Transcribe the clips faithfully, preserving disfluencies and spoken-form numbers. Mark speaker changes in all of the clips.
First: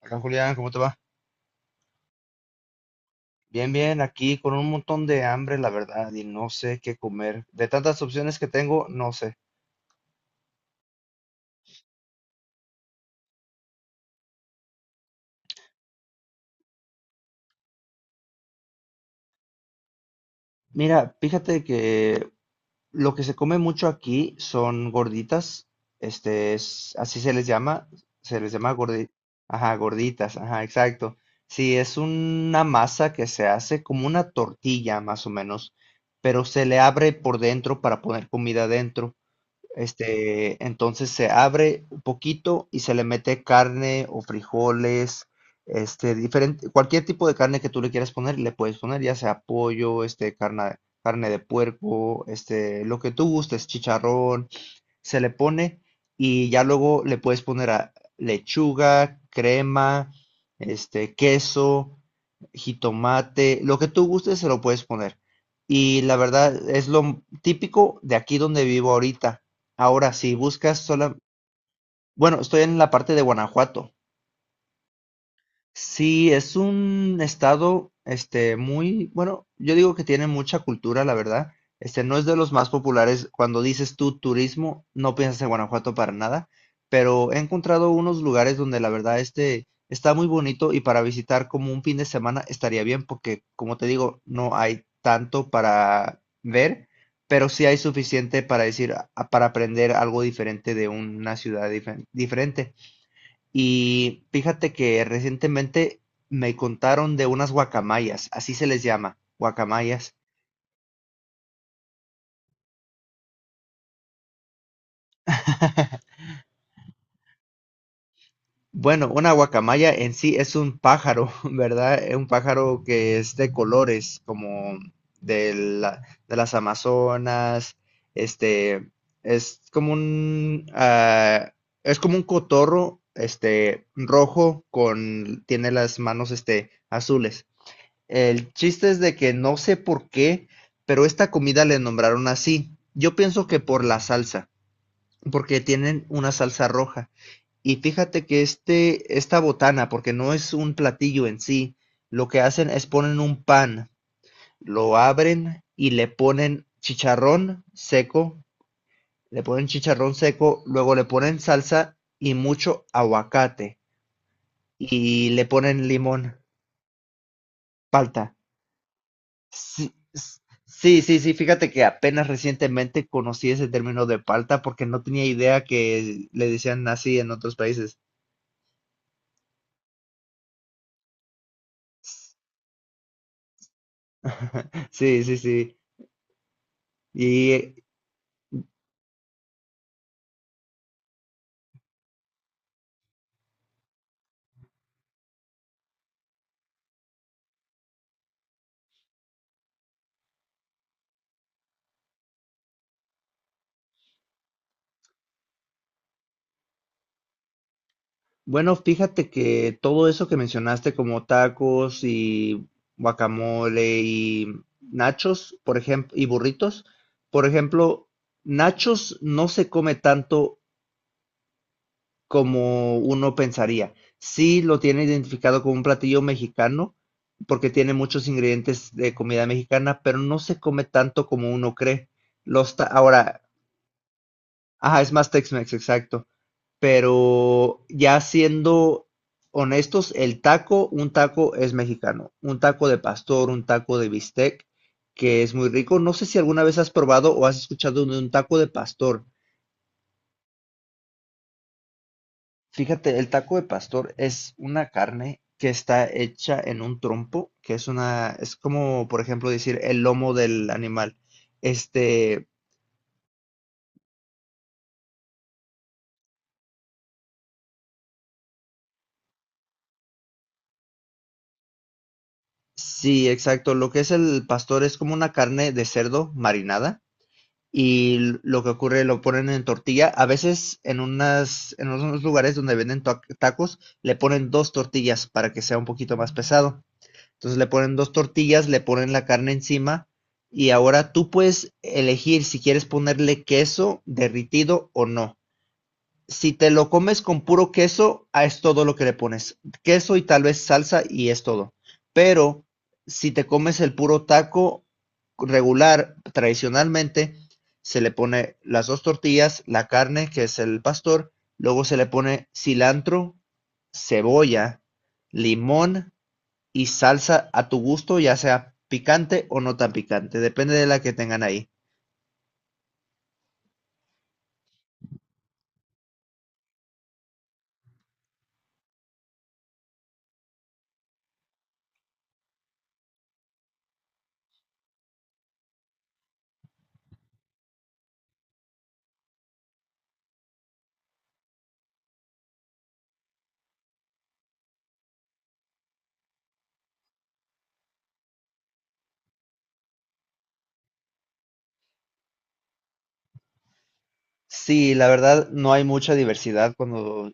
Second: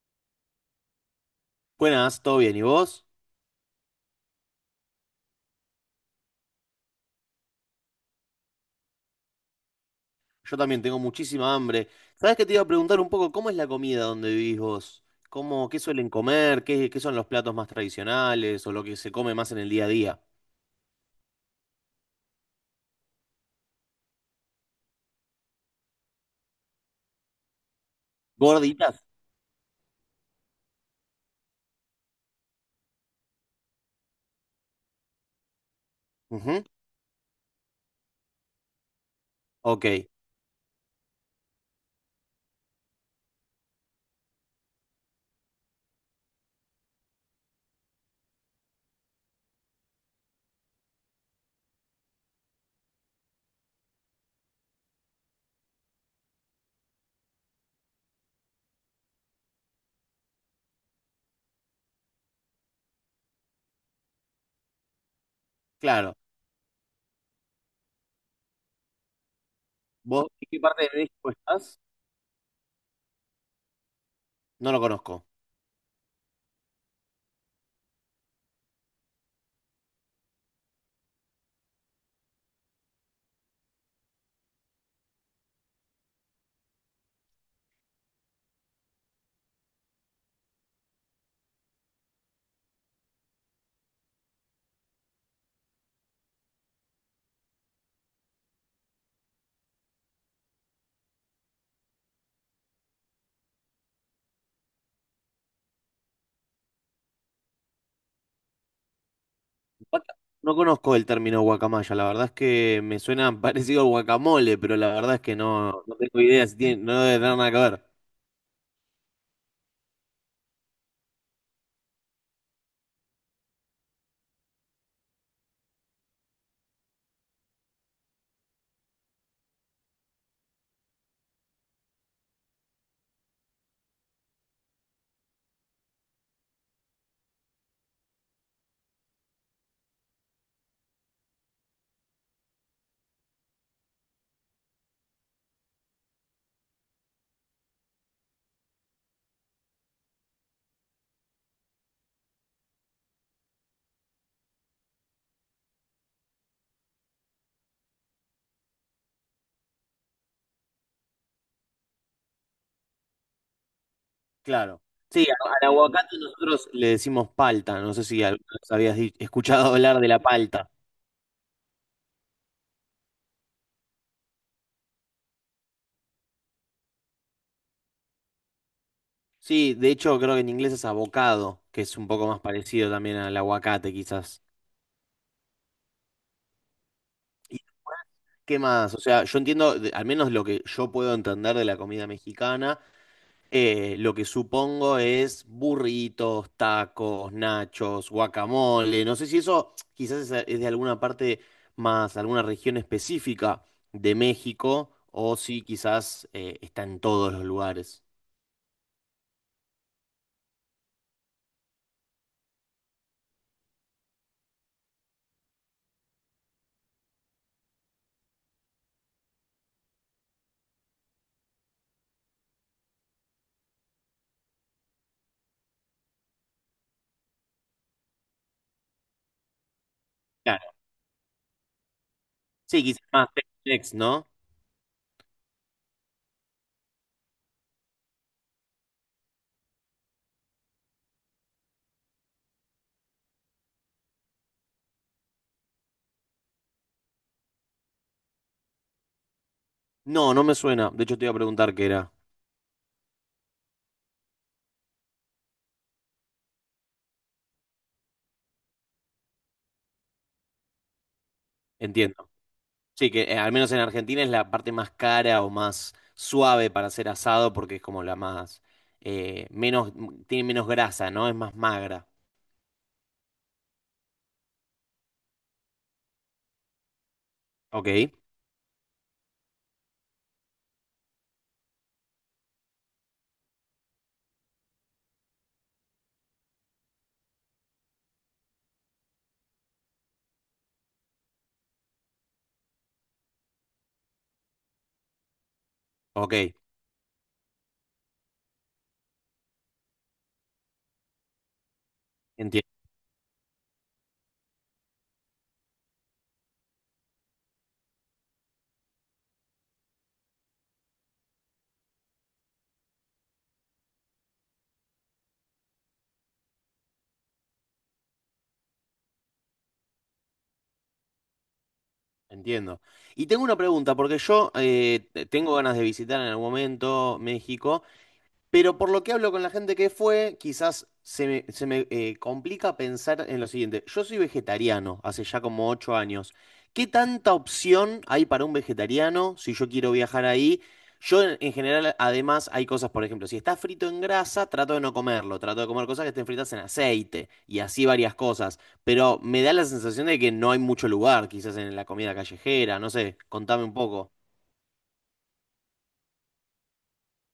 Speaker 1: Acá Julián, ¿cómo te va?
Speaker 2: Buenas, ¿todo bien? ¿Y vos?
Speaker 1: Bien, bien, aquí con un montón de hambre, la verdad, y no sé qué comer. De tantas opciones que tengo, no sé.
Speaker 2: Yo también tengo muchísima hambre. ¿Sabés que te iba a preguntar un poco cómo es la comida donde vivís vos? ¿Cómo, qué suelen comer? ¿Qué, qué son los platos más tradicionales o lo que se come más en el día a día?
Speaker 1: Mira, fíjate que lo que se come mucho aquí son gorditas, este es, así se les llama, se les llama
Speaker 2: ¿Gorditas?
Speaker 1: gordi. Ajá, gorditas, ajá, exacto. Sí, es una masa que se hace como una tortilla, más o menos, pero
Speaker 2: Ujú.
Speaker 1: se le abre por dentro para poner comida dentro.
Speaker 2: Ok,
Speaker 1: Este, entonces se abre un poquito y se le mete carne o frijoles, este, diferente, cualquier tipo de carne que tú le quieras poner, le puedes poner, ya sea pollo, este, carne, carne de puerco, este, lo que tú gustes, chicharrón, se le pone y ya luego le puedes poner a lechuga, crema, este, queso, jitomate, lo que tú gustes se lo puedes poner. Y
Speaker 2: claro.
Speaker 1: la verdad es lo típico de aquí donde vivo ahorita. Ahora,
Speaker 2: ¿Vos
Speaker 1: si
Speaker 2: en qué
Speaker 1: buscas
Speaker 2: parte de
Speaker 1: sola,
Speaker 2: México estás?
Speaker 1: bueno, estoy en la parte de Guanajuato.
Speaker 2: No lo conozco.
Speaker 1: Sí, es un estado, este, muy, bueno, yo digo que tiene mucha cultura, la verdad. Este, no es de los más populares. Cuando dices tú turismo, no piensas en Guanajuato para nada, pero he encontrado unos lugares donde la verdad, este, está muy bonito y para visitar como un fin de semana estaría bien porque, como te digo, no hay tanto para ver, pero sí hay suficiente para decir, a- para aprender algo diferente de una ciudad dife- diferente. Y fíjate que recientemente me contaron de unas guacamayas, así se les llama, guacamayas.
Speaker 2: Guaca- No conozco el término guacamaya. La verdad es que me suena parecido al guacamole, pero la verdad es que no, no tengo idea si tiene, no debe tener nada que ver.
Speaker 1: Bueno, una guacamaya en sí es un pájaro, ¿verdad? Es un pájaro que es de colores, como de la- de las Amazonas, este, es como un, ah, es como un cotorro, este, rojo con, tiene las manos, este, azules. El chiste es de que no sé por qué, pero esta comida le nombraron así. Yo pienso que por la salsa, porque tienen una salsa roja. Y fíjate que este, esta botana, porque no es un platillo en sí, lo que hacen es ponen un pan, lo abren y le ponen chicharrón seco, le ponen chicharrón seco, luego le ponen salsa y mucho aguacate
Speaker 2: Claro. Sí,
Speaker 1: y
Speaker 2: a-
Speaker 1: le
Speaker 2: al
Speaker 1: ponen
Speaker 2: aguacate
Speaker 1: limón,
Speaker 2: nosotros le decimos palta. No sé si
Speaker 1: palta.
Speaker 2: alguna vez habías di- escuchado
Speaker 1: Sí,
Speaker 2: hablar de la
Speaker 1: s-
Speaker 2: palta.
Speaker 1: sí, sí, sí, fíjate que apenas recientemente conocí ese término de palta porque no tenía idea que le decían así en otros países.
Speaker 2: Sí, de hecho creo que en inglés es avocado, que es un poco más parecido también al aguacate quizás.
Speaker 1: Sí, sí, sí. Y
Speaker 2: ¿Y
Speaker 1: eh,
Speaker 2: qué más? O sea, yo entiendo, de- al menos lo que yo puedo entender de la comida mexicana. Eh, lo que supongo es burritos, tacos, nachos, guacamole. No sé si eso quizás es, es de alguna parte más, alguna región específica de México, o si quizás eh, está en todos los lugares.
Speaker 1: bueno, fíjate que todo eso que mencionaste como tacos y guacamole y nachos, por ejemplo, y burritos, por ejemplo, nachos no se come tanto como uno pensaría. Sí lo tiene identificado como un platillo mexicano, porque tiene muchos ingredientes de comida mexicana, pero no se
Speaker 2: Claro.
Speaker 1: come tanto como uno cree. Los
Speaker 2: Sí,
Speaker 1: ta-
Speaker 2: quizás más
Speaker 1: Ahora,
Speaker 2: Tex-Mex, ¿no?
Speaker 1: ajá, es más Tex-Mex, exacto. Pero ya siendo honestos, el taco, un taco es mexicano. Un taco de pastor, un taco de bistec, que es muy rico. No sé si alguna vez has probado o has escuchado de un taco de pastor.
Speaker 2: No, no me suena. De hecho, te iba a preguntar qué era.
Speaker 1: Fíjate, el taco de pastor es una carne que está hecha en un trompo, que es una, es como, por ejemplo, decir el lomo del animal.
Speaker 2: Entiendo.
Speaker 1: Este,
Speaker 2: Sí, que eh, al menos en Argentina es la parte más cara o más suave para hacer asado porque es como la más, eh, menos, tiene menos grasa, ¿no? Es más magra.
Speaker 1: sí, exacto. Lo que es el pastor es como una carne de cerdo marinada
Speaker 2: Ok.
Speaker 1: y l- lo que ocurre lo ponen en tortilla. A veces en unas, en unos lugares donde venden ta- tacos le ponen dos tortillas para que sea un poquito más pesado. Entonces le ponen dos tortillas, le ponen la carne encima y ahora tú puedes elegir si quieres ponerle queso derritido o no.
Speaker 2: Ok,
Speaker 1: Si te lo comes con puro queso, ah, es todo lo que le pones. Queso y tal vez salsa y es todo. Pero
Speaker 2: enti-
Speaker 1: si te comes el puro taco regular, tradicionalmente, se le pone las dos tortillas, la carne, que es el pastor, luego se le pone cilantro, cebolla, limón y salsa a tu gusto, ya sea picante o no tan picante, depende de la que tengan ahí.
Speaker 2: entiendo. Y tengo una pregunta, porque yo eh, te- tengo ganas de visitar en algún momento México. Pero por lo que hablo con la gente que fue, quizás se me, se me, eh, complica pensar en lo siguiente. Yo soy vegetariano hace ya como ocho años. ¿Qué tanta opción hay para un vegetariano si yo quiero viajar ahí? Yo en, en general, además, hay cosas, por ejemplo, si está frito en grasa, trato de no comerlo, trato de comer cosas que estén fritas en aceite y así varias cosas. Pero me da la sensación de que no hay mucho lugar, quizás en la comida callejera, no sé, contame un poco.
Speaker 1: Sí, la verdad no hay mucha diversidad cuando,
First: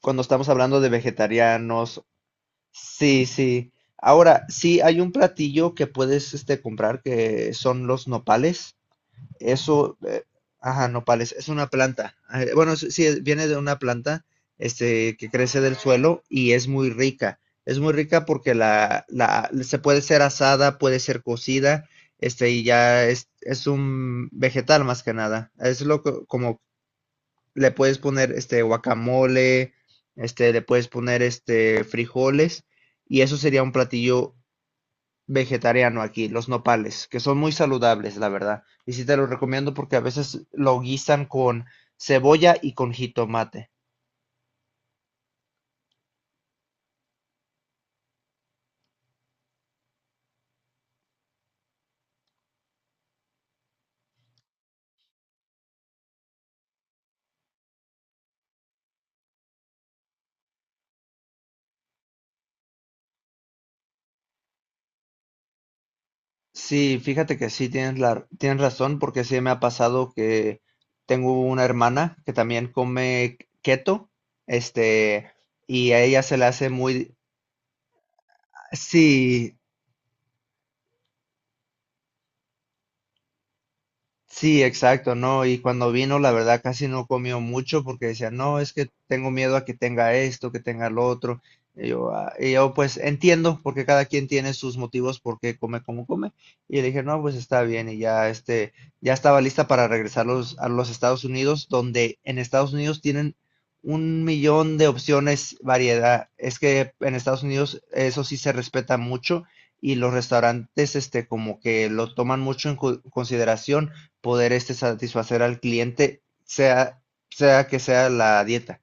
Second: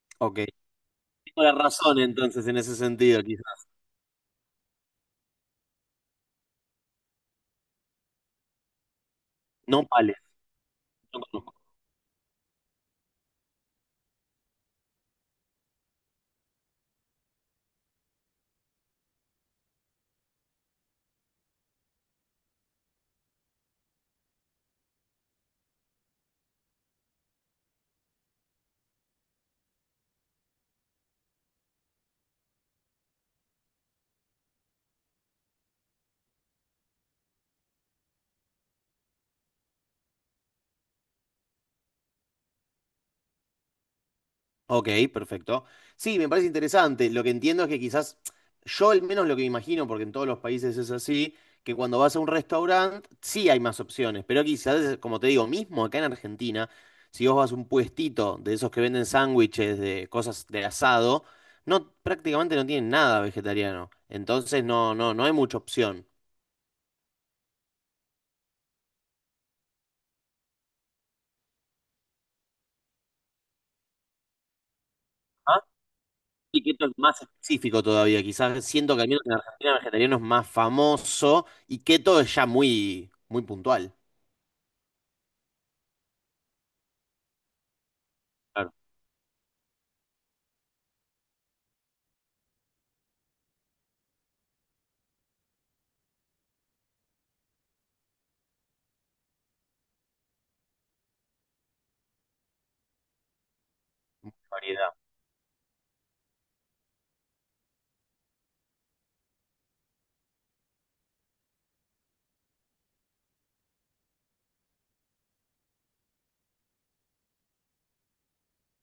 Speaker 1: cuando
Speaker 2: Ok.
Speaker 1: estamos hablando de
Speaker 2: Tengo la razón
Speaker 1: vegetarianos.
Speaker 2: entonces en ese sentido,
Speaker 1: Sí,
Speaker 2: quizás.
Speaker 1: sí. Ahora, sí hay un platillo que puedes este, comprar que son los nopales.
Speaker 2: No
Speaker 1: Eso,
Speaker 2: vale.
Speaker 1: eh, ajá, nopales, es una planta. Eh, Bueno, sí, sí, es- viene de una planta este, que crece del suelo y es muy rica. Es muy rica porque la, la, se puede ser asada, puede ser cocida, este, y ya es, es un vegetal más que nada. Es lo co- como le puedes poner este guacamole, este, le puedes poner este frijoles, y eso sería un platillo vegetariano aquí, los nopales, que son muy saludables, la verdad. Y sí te los recomiendo porque a veces lo guisan con cebolla y con jitomate.
Speaker 2: Ok, perfecto. Sí, me parece interesante. Lo que entiendo es que quizás, yo al menos lo que me imagino, porque en todos los países es así, que cuando vas a un restaurante sí hay más opciones, pero quizás, como te digo, mismo acá en Argentina, si vos vas a un puestito de esos que venden sándwiches de cosas de asado, no, prácticamente no tienen nada vegetariano. Entonces no, no, no hay mucha opción.
Speaker 1: Sí, fíjate que sí tienes la, tienes razón porque sí me ha pasado que tengo una hermana que también come keto, este,
Speaker 2: Ah.
Speaker 1: y a ella se le
Speaker 2: Y
Speaker 1: hace
Speaker 2: que esto es
Speaker 1: muy,
Speaker 2: más específico todavía, quizás siento que al menos en
Speaker 1: sí,
Speaker 2: Argentina el vegetariano es más famoso y keto es ya muy, muy puntual.
Speaker 1: sí, exacto, ¿no? Y cuando vino, la verdad, casi no comió mucho porque decía, no, es que tengo miedo a que tenga esto, que tenga lo otro. Y yo, "Ah", y yo, pues entiendo, porque cada quien tiene sus motivos por qué come como come. Y le dije, no, pues está bien. Y ya, este, ya estaba lista para regresar los- a los Estados Unidos, donde en Estados Unidos tienen un millón de
Speaker 2: Variedad.
Speaker 1: opciones, variedad. Es que en Estados Unidos eso sí se respeta mucho y los restaurantes, este, como que lo toman mucho en cu- consideración poder este satisfacer al cliente, sea, sea que sea la dieta.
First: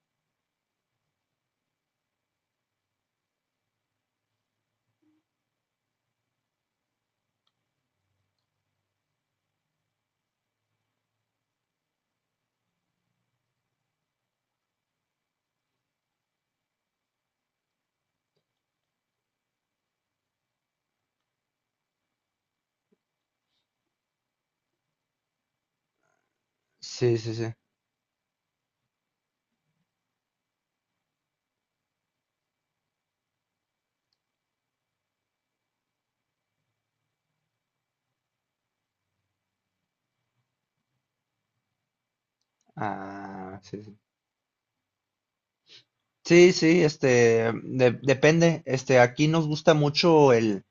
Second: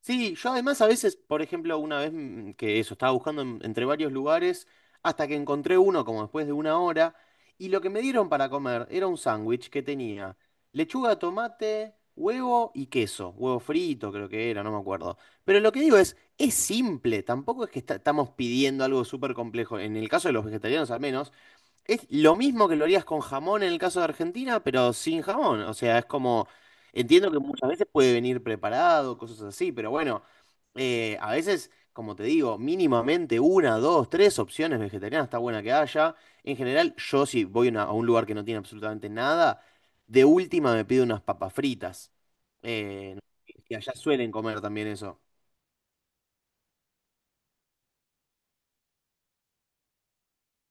Speaker 2: Sí, yo además a veces, por ejemplo, una vez mm, que eso, estaba buscando en- entre varios lugares hasta que encontré uno como después de una hora y lo que me dieron para comer era un sándwich que tenía lechuga, tomate, huevo y queso, huevo frito creo que era, no me acuerdo. Pero lo que digo es, es simple, tampoco es que esta- estamos pidiendo algo súper complejo, en el caso de los vegetarianos al menos. Es lo mismo que lo harías con jamón en el caso de Argentina, pero sin jamón. O sea, es como,
Speaker 1: Sí,
Speaker 2: entiendo
Speaker 1: sí,
Speaker 2: que
Speaker 1: sí.
Speaker 2: muchas veces puede venir preparado, cosas así, pero bueno, eh, a veces, como te digo, mínimamente una, dos, tres opciones vegetarianas está buena que haya. En general, yo si voy a una- a un lugar que no tiene absolutamente nada, de última me pido unas papas fritas. Eh,
Speaker 1: Ah,
Speaker 2: que
Speaker 1: sí,
Speaker 2: allá
Speaker 1: sí.
Speaker 2: suelen comer también eso.
Speaker 1: Sí, sí, este, de- depende. Este, aquí nos gusta mucho el,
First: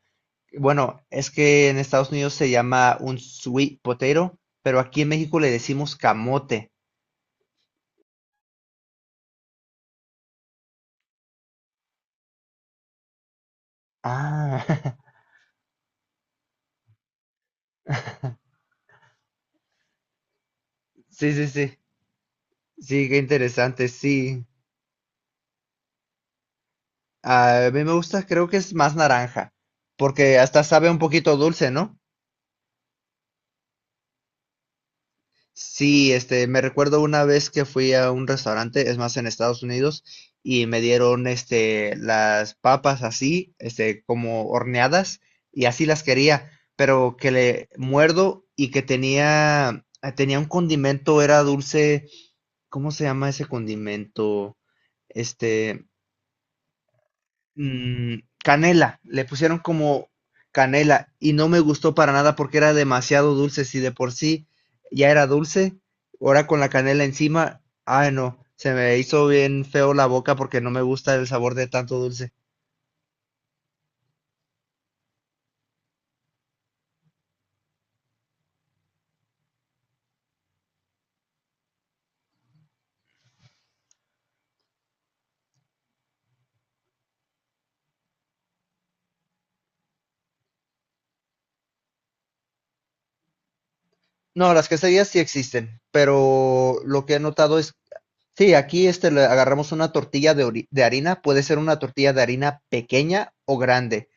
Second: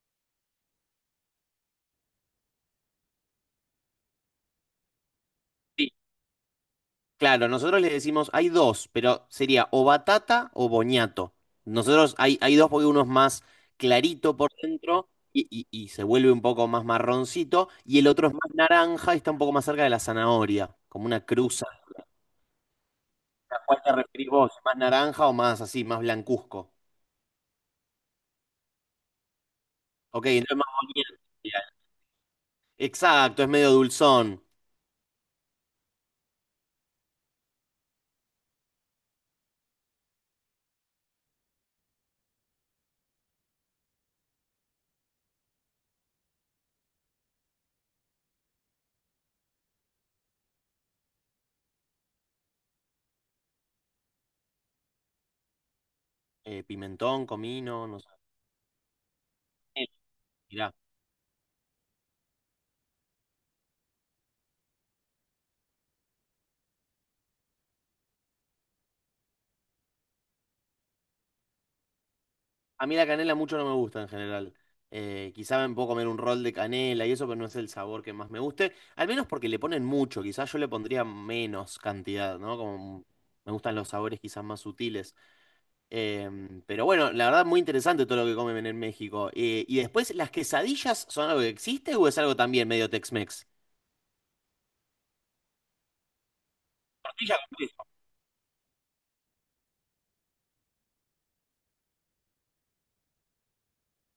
Speaker 1: bueno, es que en Estados Unidos se llama un sweet potato, pero aquí en México le decimos camote.
Speaker 2: Claro, nosotros le decimos, hay dos, pero sería o batata o boñato. Nosotros hay, hay dos porque uno es más clarito por
Speaker 1: Ah,
Speaker 2: dentro y, y- y se vuelve un poco más marroncito, y el otro es más naranja y está un poco más cerca de la zanahoria, como una
Speaker 1: sí, sí,
Speaker 2: cruza.
Speaker 1: sí. Sí, qué
Speaker 2: ¿A cuál
Speaker 1: interesante,
Speaker 2: te referís
Speaker 1: sí.
Speaker 2: vos? ¿Más naranja o más así, más blancuzco?
Speaker 1: Ah, a mí me gusta, creo que es más naranja,
Speaker 2: Ok,
Speaker 1: porque
Speaker 2: entonces
Speaker 1: hasta
Speaker 2: más
Speaker 1: sabe un
Speaker 2: boñato
Speaker 1: poquito
Speaker 2: sería.
Speaker 1: dulce, ¿no?
Speaker 2: Exacto, es medio dulzón.
Speaker 1: Sí, este, me recuerdo una vez que fui a un restaurante, es más, en Estados Unidos, y me dieron, este, las papas así, este, como horneadas, y así las quería, pero que le muerdo y que tenía, eh, tenía un condimento, era dulce, ¿cómo se llama ese condimento? Este,
Speaker 2: Eh, pimentón, comino, no sé.
Speaker 1: mm, canela, le pusieron como
Speaker 2: Mirá.
Speaker 1: canela y no me gustó para nada porque era demasiado dulce, si de por sí ya era dulce, ahora con la canela encima, ay no, se me hizo bien feo la boca porque no me gusta el sabor de tanto dulce.
Speaker 2: A mí la canela mucho no me gusta en general. Eh, quizá me puedo comer un rol de canela y eso, pero no es el sabor que más me guste. Al menos porque le ponen mucho, quizás yo le pondría menos cantidad, ¿no? Como me gustan los sabores quizás más sutiles. Eh, pero bueno, la verdad muy interesante todo lo que comen en México. Eh, y después, ¿las quesadillas son algo que existe o es algo también medio Tex-Mex?
Speaker 1: No, las quesadillas sí existen, pero lo que he
Speaker 2: Tortilla con
Speaker 1: notado es,
Speaker 2: queso.
Speaker 1: sí, aquí este le agarramos una tortilla de, ori- de harina, puede ser una tortilla de harina pequeña o grande,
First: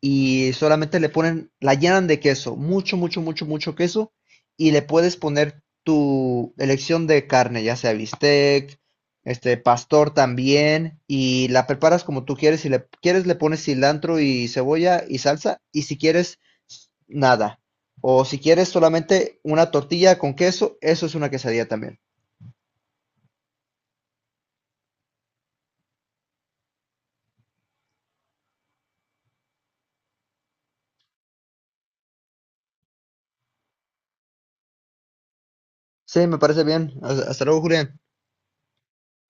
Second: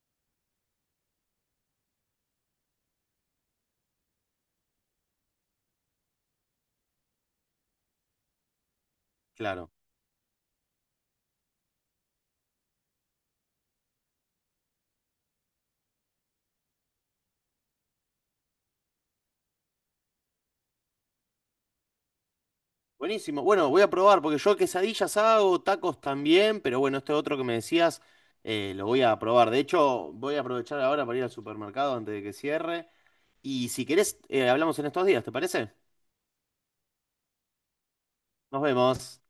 Speaker 1: y solamente le ponen, la llenan de queso, mucho, mucho, mucho, mucho queso, y le puedes poner tu elección de carne, ya sea bistec, este
Speaker 2: Claro.
Speaker 1: pastor también, y la preparas como tú quieres, si le quieres le pones cilantro y cebolla y salsa, y si quieres nada. O si quieres solamente una tortilla con queso, eso es una quesadilla también.
Speaker 2: Buenísimo. Bueno, voy a probar porque yo quesadillas hago, tacos también, pero bueno, este otro que me decías eh, lo voy a probar. De hecho, voy a aprovechar ahora para ir al supermercado antes de que cierre. Y si querés, eh, hablamos en estos días, ¿te parece?
Speaker 1: Sí, me parece bien. Hasta hasta luego, Julián.
Speaker 2: Nos vemos.